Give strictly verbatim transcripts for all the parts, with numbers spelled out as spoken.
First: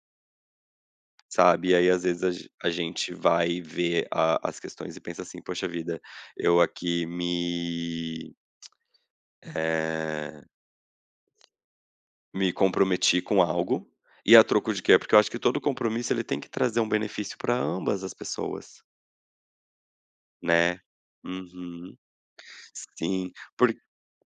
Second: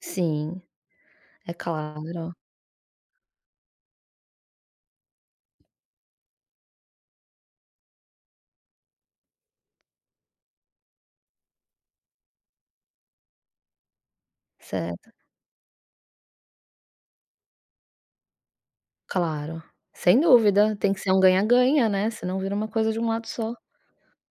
Sim. É Sabe. E aí, às vezes a claro. gen a gente vai ver a as questões e pensa assim: "Poxa vida, eu aqui me", eh me comprometi com algo, e a troco de quê? Certo. Porque eu acho que todo compromisso, ele tem que trazer um benefício pra ambas as pessoas. Claro. Sem dúvida. Né. Tem que ser um ganha-ganha, Uhum. né. Senão vira uma coisa de um lado Sim, só. porq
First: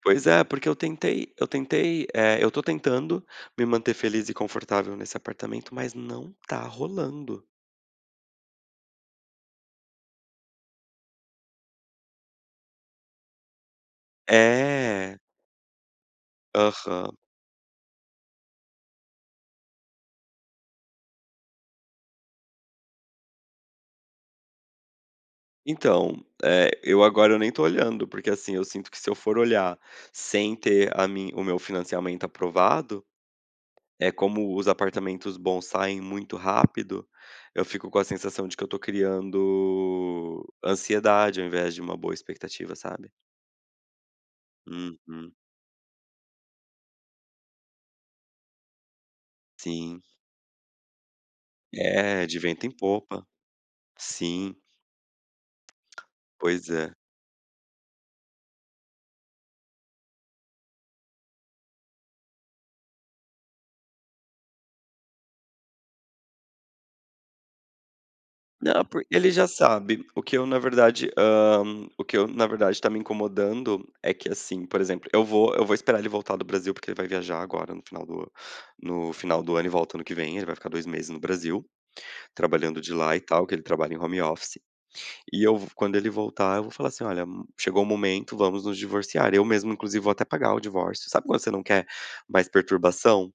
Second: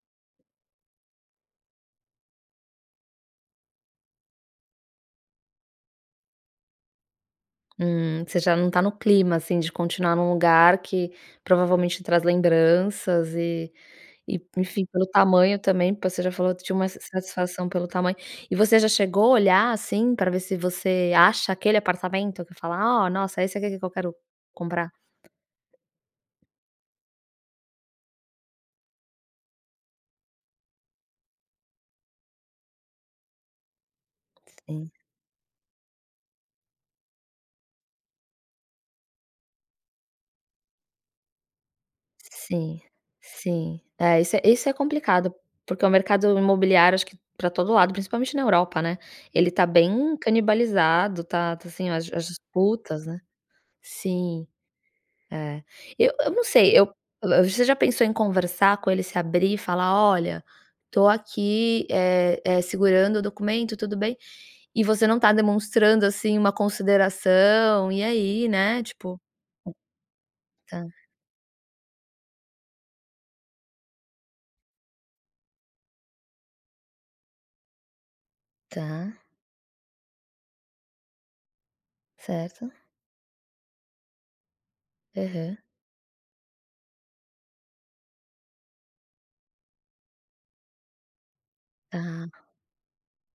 pois é. Porque eu tentei eu tentei, eh, eu tô tentando me manter feliz e confortável nesse apartamento, mas não tá rolando. Hum. Você já não tá no clima, assim, de continuar num lugar que, provavelmente traz lembranças e e, enfim, pelo É! tamanho também, porque você já falou que tinha uma Aham. insatisfação pelo tamanho e você já chegou a olhar, assim, pra ver se você acha aquele apartamento, que fala: "Oh, nossa, esse aqui que que eu quero comprar"? Então, eh, eu agora nem tô olhando porque, assim, eu sinto que se eu for olhar, sem ter a mi o meu financiamento aprovado, é como os Sim. apartamentos bons saem muito rápido, eu fico com a sensação de que eu tô criando ansiedade, ao invés de uma boa expectativa, Sim, sabe. sim. É esse é, esse é complicado, Uhum. porque o mercado imobiliário acho que pra todo lado, principalmente na Europa, né, ele tá Sim. bem canibalizado, tá tá, assim, as É, as de vento em disputas, né. popa. Sim. Sim. É. Eu eu não Pois sei. é. Eu eh, você já pensou em conversar com ele, se abrir e falar: "Olha, tô aqui, eh eh, segurando o documento, tudo bem? E você não tá demonstrando, assim, uma consideração. E, aí?", né, Não, porque tipo. ele já sabe. O que eu, na Hum. Tá. verdade, hã, m o que eu, na verdade, tá me incomodando é que, assim, por exemplo, eu vou eu vou esperar ele voltar do Brasil, porque ele vai viajar agora no final do no Tá. final do ano e volta ano que vem, ele vai ficar dois meses no Brasil, Certo. trabalhando de lá e tal que ele trabalha em home office, e eu Aham. v quando ele voltar, eu vou falar assim: "Olha, chegou o momento, vamos nos divorciar". Eu mesmo, inclusive, vou até pagar o divórcio sabe quando você não quer Ah. mais perturbação?